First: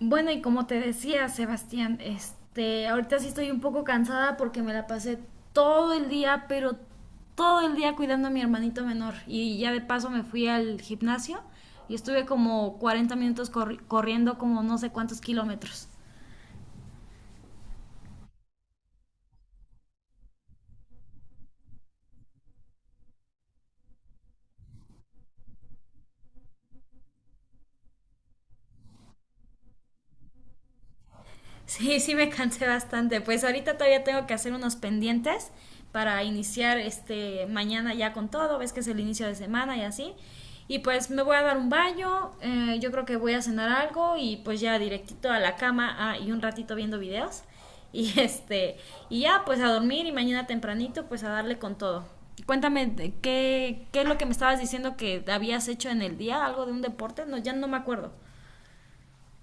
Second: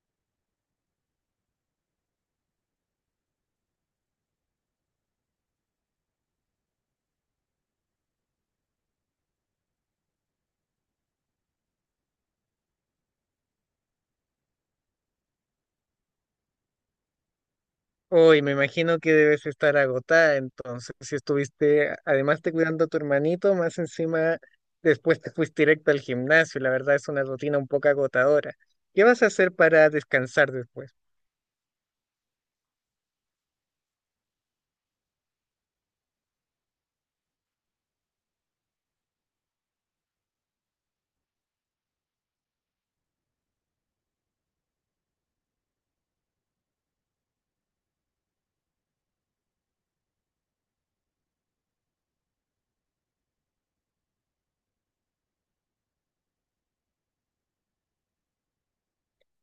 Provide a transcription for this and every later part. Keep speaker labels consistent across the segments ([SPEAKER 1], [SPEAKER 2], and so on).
[SPEAKER 1] Bueno, y como te decía, Sebastián, ahorita sí estoy un poco cansada porque me la pasé todo el día, pero todo el día cuidando a mi hermanito menor. Y ya de paso me fui al gimnasio y estuve como 40 minutos corriendo como no sé cuántos kilómetros.
[SPEAKER 2] Uy, me imagino que debes estar agotada, entonces, si estuviste, además de cuidando a tu hermanito, más encima después te fuiste directo al gimnasio, la verdad es una rutina un poco agotadora. ¿Qué vas a hacer para descansar después?
[SPEAKER 1] Sí, sí me cansé bastante. Pues ahorita todavía tengo que hacer unos pendientes para iniciar mañana ya con todo, ves que es el inicio de semana y así. Y pues me voy a dar un baño, yo creo que voy a cenar algo y pues ya directito a la cama, y un ratito viendo videos. Y este, y ya pues a dormir y mañana tempranito pues a darle con todo. Cuéntame, ¿de ¿qué es lo que me estabas diciendo que habías hecho en el día? ¿Algo de un deporte? No, ya no me acuerdo.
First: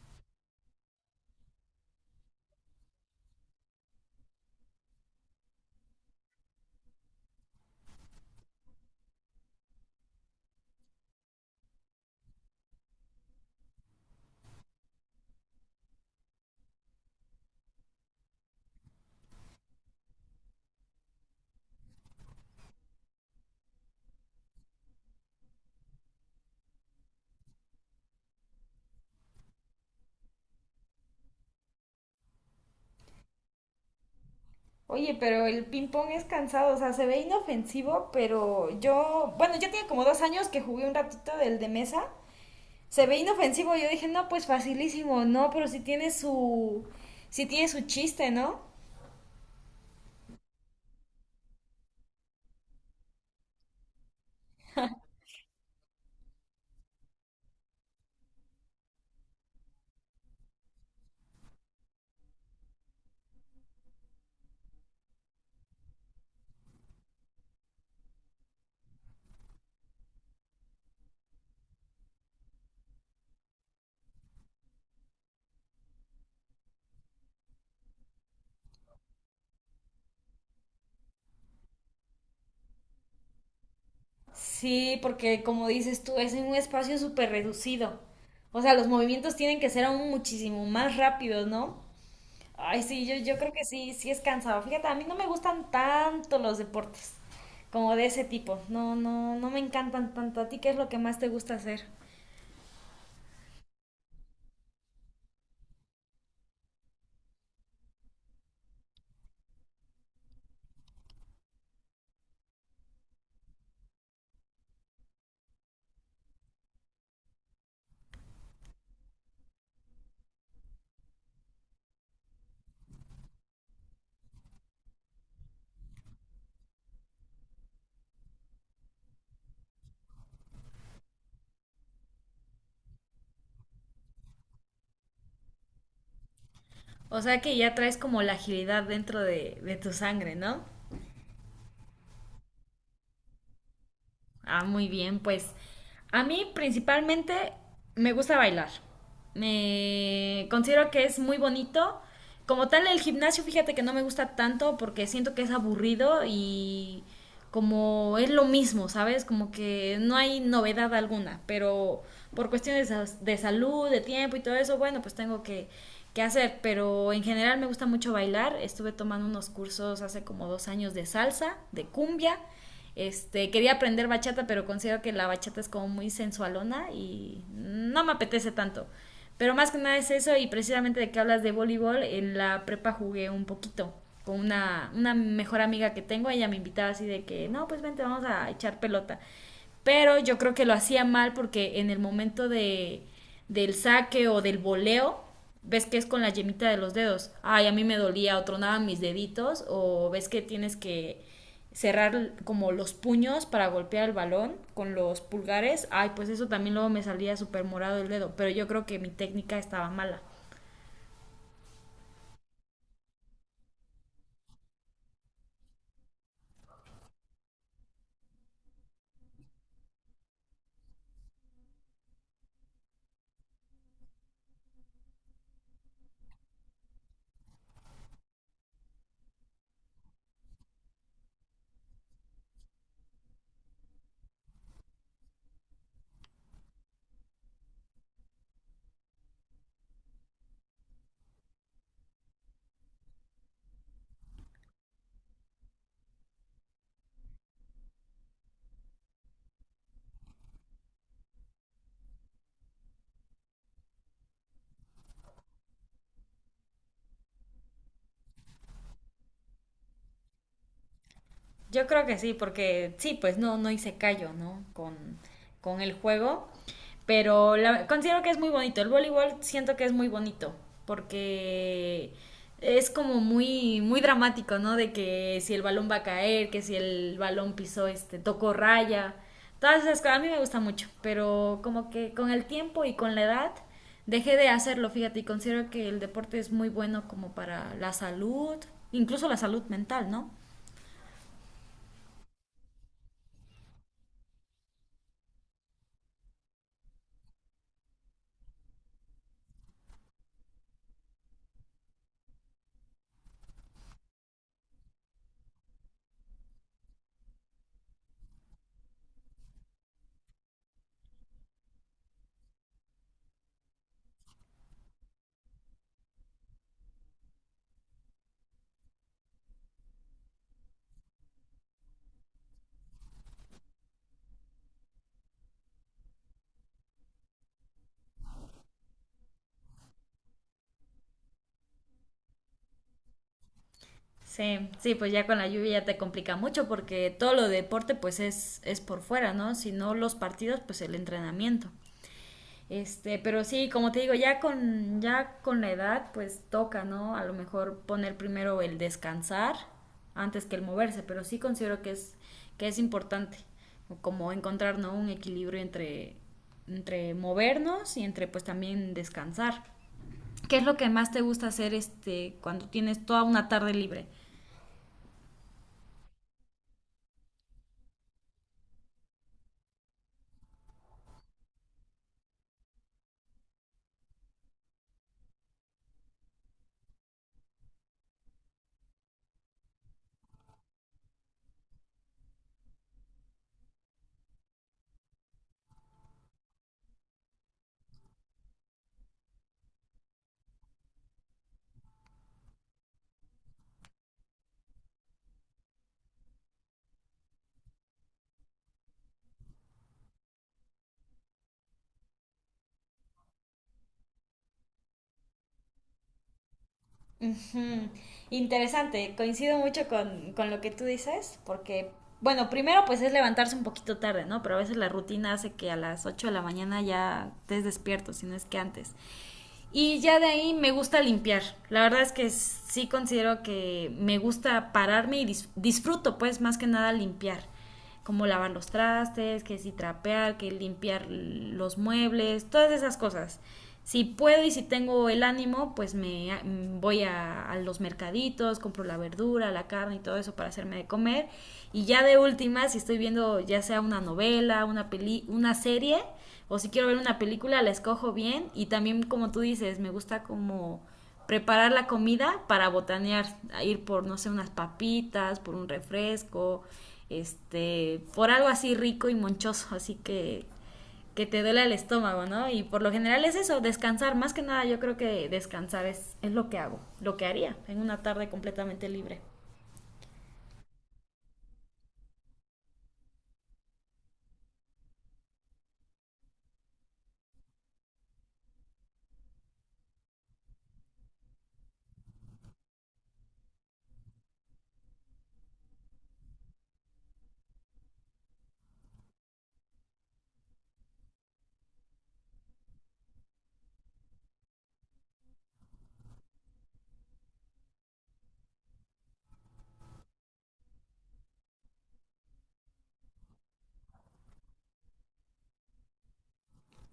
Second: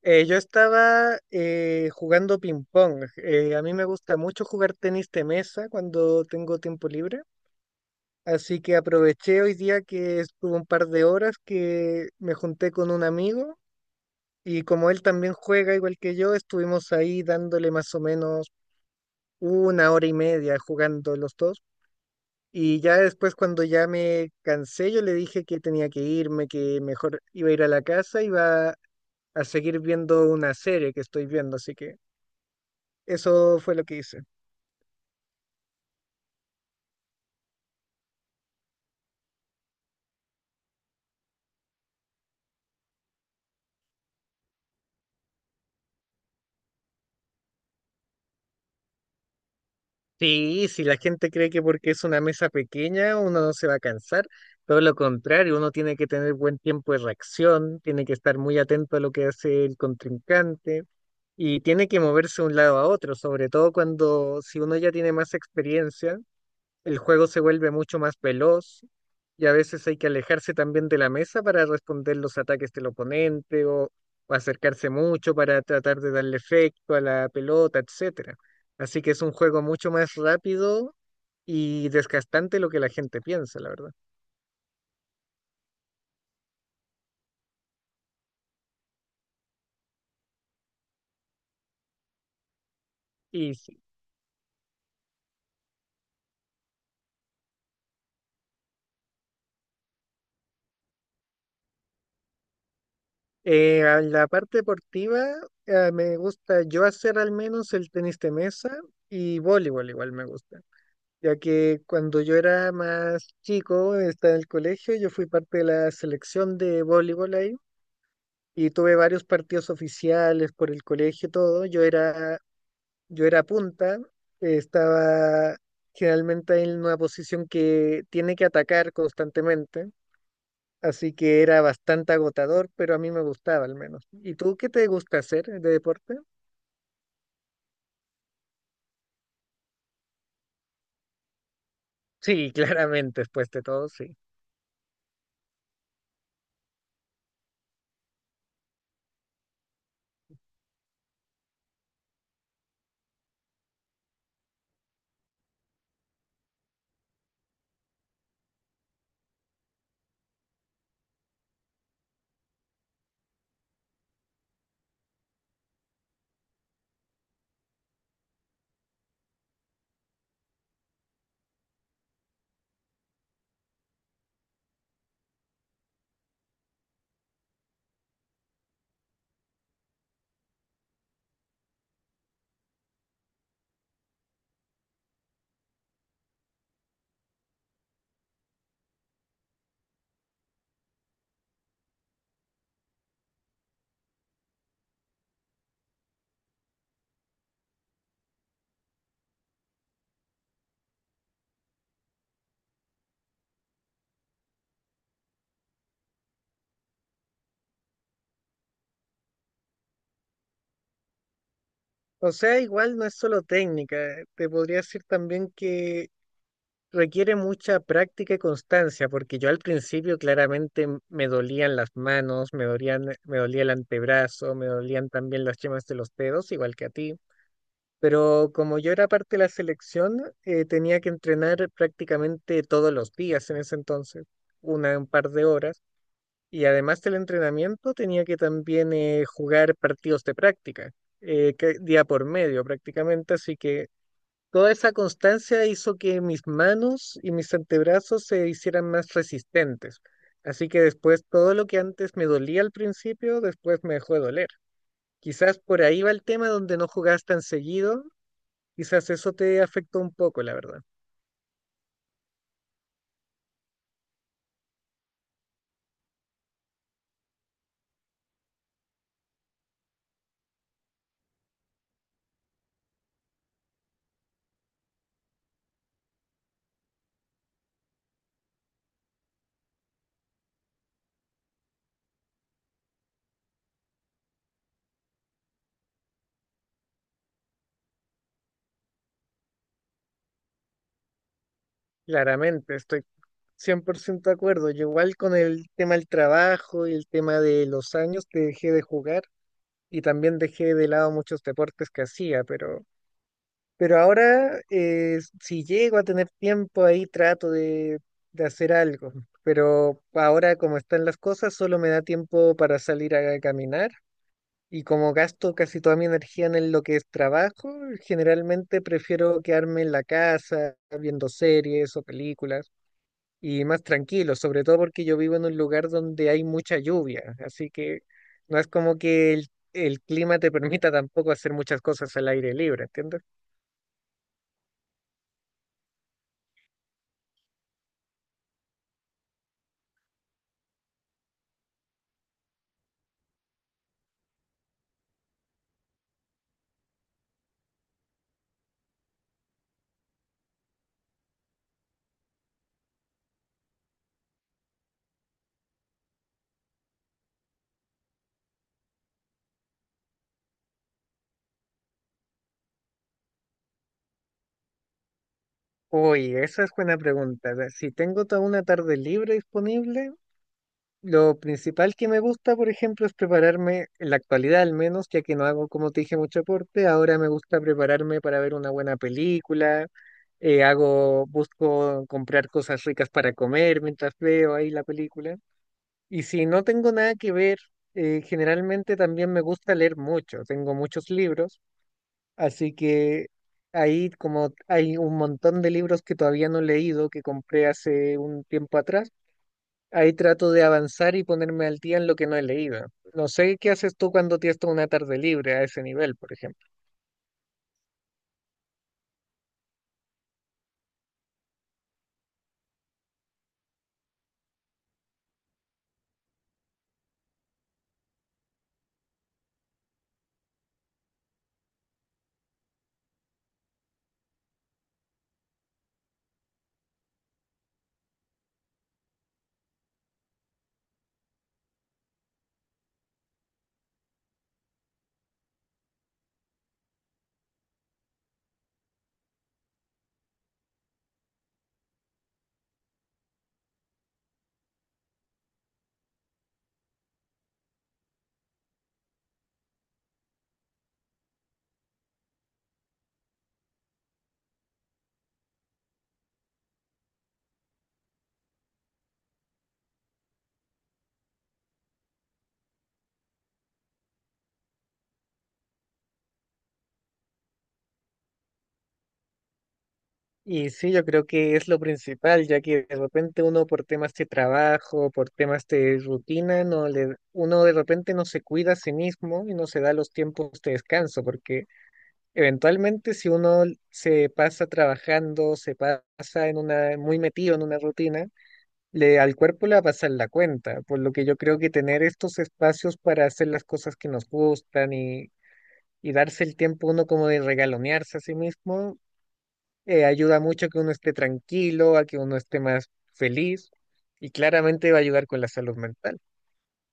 [SPEAKER 2] Yo estaba jugando ping-pong. A mí me gusta mucho jugar tenis de mesa cuando tengo tiempo libre, así que aproveché hoy día que estuve un par de horas que me junté con un amigo. Y como él también juega igual que yo, estuvimos ahí dándole más o menos una hora y media jugando los dos. Y ya después cuando ya me cansé, yo le dije que tenía que irme, que mejor iba a ir a la casa, iba a seguir viendo una serie que estoy viendo. Así que eso fue lo que hice.
[SPEAKER 1] Oye, pero el ping pong es cansado, o sea, se ve inofensivo, pero yo, bueno, yo tenía como 2 años que jugué un ratito del de mesa, se ve inofensivo, yo dije, no, pues facilísimo, no, pero sí tiene su chiste, ¿no?
[SPEAKER 2] Sí, si la gente cree que porque es una mesa pequeña uno no se va a cansar, todo lo contrario, uno tiene que tener buen tiempo de reacción, tiene que estar muy atento a lo que hace el contrincante y tiene que moverse de un lado a otro, sobre todo cuando si uno ya tiene más experiencia. El juego se vuelve mucho más veloz y a veces hay que alejarse también de la mesa para responder los ataques del oponente o acercarse mucho para tratar de darle efecto a la pelota, etcétera. Así que es un juego mucho más rápido y desgastante lo que la gente piensa, la verdad.
[SPEAKER 1] Sí, porque como dices tú, es en un espacio súper reducido, o sea, los movimientos tienen que ser aún muchísimo más rápidos, ¿no? Ay, sí, yo creo
[SPEAKER 2] Y
[SPEAKER 1] que
[SPEAKER 2] sí,
[SPEAKER 1] sí, sí es cansado. Fíjate, a mí no me gustan tanto los deportes como de ese tipo. No, no, no me encantan tanto. ¿A ti qué es lo que más te gusta hacer?
[SPEAKER 2] a la parte deportiva me gusta yo hacer al menos el tenis de mesa y voleibol igual me gusta. Ya que cuando yo era más chico, estaba en el colegio, yo fui parte de la selección de voleibol ahí y tuve varios partidos oficiales por el colegio y todo. Yo era punta, estaba generalmente en una posición que tiene que atacar constantemente, así que era bastante agotador, pero a mí me gustaba al menos. ¿Y tú qué te gusta hacer de deporte?
[SPEAKER 1] O sea que ya traes como la agilidad dentro de tu sangre, ¿no?
[SPEAKER 2] Sí, claramente, después de todo, sí.
[SPEAKER 1] Ah, muy bien, pues a mí principalmente me gusta bailar. Me considero que es muy bonito. Como tal, el gimnasio, fíjate que no me gusta tanto porque siento que es aburrido y como es lo mismo, ¿sabes? Como que no hay novedad alguna, pero por cuestiones de salud, de tiempo y todo eso, bueno, pues tengo que hacer. Pero en general me gusta mucho bailar. Estuve tomando unos cursos hace como 2 años de salsa, de cumbia quería aprender bachata, pero considero que la bachata es como muy sensualona y no me apetece tanto. Pero más que nada es eso y precisamente de que hablas de voleibol, en la prepa jugué un poquito con una mejor amiga que tengo, ella me invitaba así de que, no, pues vente, vamos a echar pelota. Pero yo creo que lo hacía mal porque en el momento del saque o del voleo, ves que es con la yemita de los dedos, ay, a mí me dolía o tronaban mis deditos, o ves que tienes que cerrar como los puños para golpear el balón con los pulgares, ay, pues eso también luego me salía súper morado el dedo, pero yo creo que mi técnica estaba mala.
[SPEAKER 2] O sea, igual no es solo técnica, te podría decir también que requiere mucha práctica y constancia, porque yo al principio claramente me dolían las manos, me dolían, me dolía el antebrazo, me dolían también las yemas de los dedos, igual que a ti. Pero como yo era parte de la selección, tenía que entrenar prácticamente todos los días en ese entonces, un par de horas. Y además del entrenamiento, tenía que también jugar partidos de práctica, día por medio prácticamente, así que toda esa constancia hizo que mis manos y mis antebrazos se hicieran más resistentes. Así que después todo lo que antes me dolía al principio, después me dejó de doler. Quizás por ahí va el tema donde no jugabas tan seguido, quizás eso te afectó un poco, la verdad.
[SPEAKER 1] Yo creo que sí, porque sí, pues no, no hice callo, ¿no? Con el juego. Pero considero que es muy bonito. El voleibol siento que es muy bonito. Porque es como muy, muy dramático, ¿no? De que si el balón va a caer, que si el balón pisó, tocó raya. Todas esas cosas. A mí me gusta mucho. Pero como que con el tiempo y con la edad dejé de hacerlo, fíjate. Y considero que el deporte es muy bueno como para la salud, incluso la salud mental, ¿no?
[SPEAKER 2] Claramente, estoy 100% de acuerdo. Yo igual con el tema del trabajo y el tema de los años que dejé de jugar y también dejé de lado muchos deportes que hacía, pero pero ahora, si llego a tener tiempo ahí, trato de hacer algo. Pero ahora, como están las cosas, solo me da tiempo para salir a caminar. Y como gasto casi toda mi energía en lo que es trabajo, generalmente prefiero quedarme en la casa viendo series o películas y más tranquilo, sobre todo porque yo vivo en un lugar donde hay mucha lluvia. Así que no es como que el clima te permita tampoco hacer muchas cosas al aire libre, ¿entiendes?
[SPEAKER 1] Sí, sí, pues ya con la lluvia ya te complica mucho porque todo lo de deporte pues es por fuera, ¿no? Si no los partidos, pues el entrenamiento. Pero sí, como te digo, ya con la edad pues toca, ¿no? A lo mejor poner primero el descansar antes que el moverse, pero sí considero que es importante como encontrar, ¿no? Un equilibrio entre movernos y entre pues también descansar. ¿Qué es lo que más te gusta hacer cuando tienes toda una tarde libre?
[SPEAKER 2] Uy, esa es buena pregunta. Ve, si tengo toda una tarde libre disponible, lo principal que me gusta, por ejemplo, es prepararme, en la actualidad al menos, ya que no hago, como te dije, mucho deporte, ahora me gusta prepararme para ver una buena película, hago, busco comprar cosas ricas para comer mientras veo ahí la película. Y si no tengo nada que ver, generalmente también me gusta leer mucho, tengo muchos libros. Así que ahí como hay un montón de libros que todavía no he leído, que compré hace un tiempo atrás, ahí trato de avanzar y ponerme al día en lo que no he leído. No sé qué haces tú cuando tienes toda una tarde libre a ese nivel, por ejemplo.
[SPEAKER 1] Ujú. Interesante, coincido mucho con lo que tú dices, porque, bueno, primero pues es levantarse un poquito tarde, ¿no? Pero a veces la rutina hace que a las 8 de la mañana ya estés despierto, si no es que antes. Y ya de ahí me gusta limpiar. La verdad es que sí considero que me gusta pararme y disfruto pues más que nada limpiar como lavar los trastes, que si trapear, que limpiar los muebles, todas esas cosas. Si puedo y si tengo el ánimo, pues me voy a los mercaditos, compro la verdura, la carne y todo eso para hacerme de comer. Y ya de última, si estoy viendo ya sea una novela, una serie, o si quiero ver una película, la escojo bien. Y también, como tú dices, me gusta como preparar la comida para botanear, ir por, no sé, unas papitas, por un refresco, por algo así rico y monchoso, así que te duele el estómago, ¿no? Y por lo general es eso, descansar, más que nada yo creo que descansar es lo que hago, lo que haría en una tarde completamente libre.
[SPEAKER 2] Y sí, yo creo que es lo principal, ya que de repente uno por temas de trabajo, por temas de rutina, no le, uno de repente no se cuida a sí mismo y no se da los tiempos de descanso, porque eventualmente, si uno se pasa trabajando, se pasa en una, muy metido en una rutina, le, al cuerpo le va a pasar la cuenta, por lo que yo creo que tener estos espacios para hacer las cosas que nos gustan y darse el tiempo uno como de regalonearse a sí mismo, ayuda mucho a que uno esté tranquilo, a que uno esté más feliz y claramente va a ayudar con la salud mental.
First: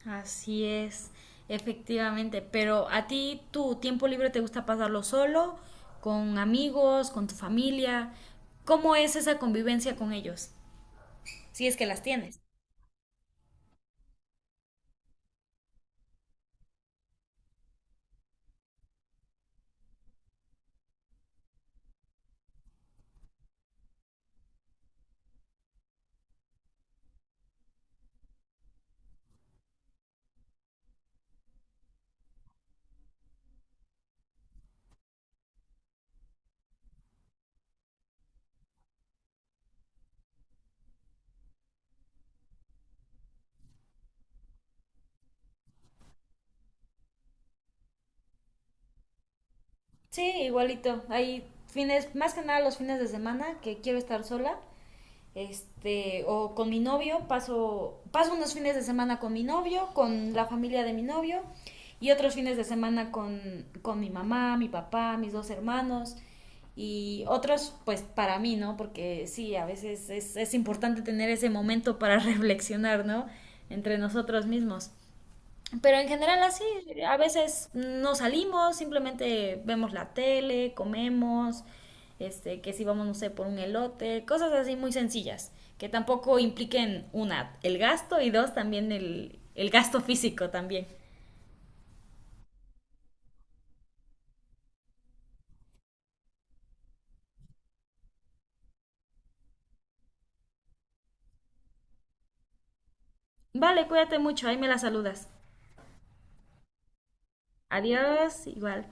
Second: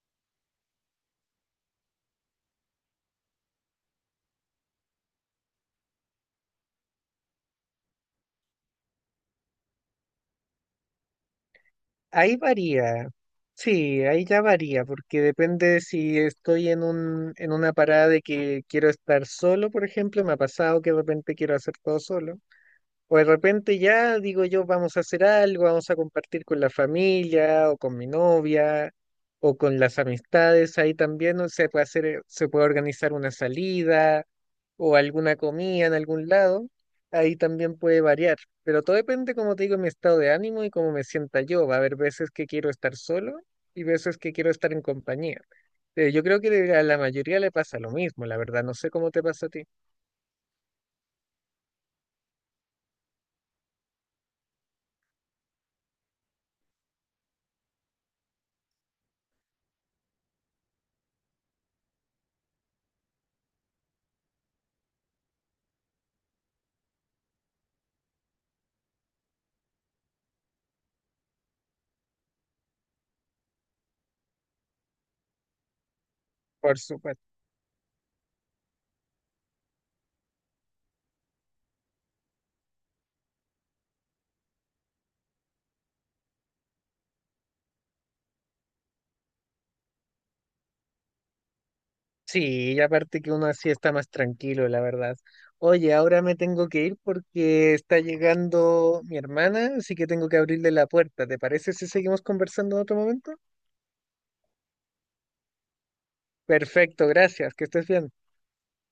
[SPEAKER 1] Así es, efectivamente, pero a ti tu tiempo libre te gusta pasarlo solo, con amigos, con tu familia, ¿cómo es esa convivencia con ellos? Si es que las
[SPEAKER 2] Ahí
[SPEAKER 1] tienes.
[SPEAKER 2] varía, sí, ahí ya varía, porque depende de si estoy en una parada de que quiero estar solo, por ejemplo, me ha pasado que de repente quiero hacer todo solo. O de repente ya digo yo, vamos a hacer algo, vamos a compartir con la familia o con mi novia o con las amistades. Ahí también, ¿no?, se puede hacer, se puede organizar una salida o alguna comida en algún lado. Ahí también puede variar. Pero todo depende, como te digo, de mi estado de ánimo y cómo me sienta yo. Va a haber veces que quiero estar solo y veces que quiero estar en compañía. Yo creo que a la mayoría le pasa lo mismo, la verdad. No sé cómo te pasa a ti.
[SPEAKER 1] Sí, igualito. Hay fines, más que nada los fines de semana que quiero estar sola. O con mi novio, paso unos fines de semana con mi novio, con la familia de mi novio, y otros fines de semana con mi mamá, mi papá, mis dos hermanos, y otros pues para mí, ¿no? Porque sí, a veces es importante tener ese momento para reflexionar, ¿no? Entre nosotros mismos. Pero en general así,
[SPEAKER 2] Por
[SPEAKER 1] a
[SPEAKER 2] supuesto.
[SPEAKER 1] veces no salimos, simplemente vemos la tele, comemos, que si vamos, no sé, por un elote, cosas así muy sencillas, que tampoco impliquen, una, el gasto y dos, también el gasto físico también.
[SPEAKER 2] Sí, y aparte que uno así está más tranquilo, la verdad. Oye, ahora me tengo que ir porque está llegando mi hermana, así que tengo que abrirle la puerta. ¿Te parece si seguimos conversando en otro momento?
[SPEAKER 1] Vale, cuídate mucho, ahí me la saludas.
[SPEAKER 2] Perfecto, gracias, que estés bien.
[SPEAKER 1] Adiós, igual.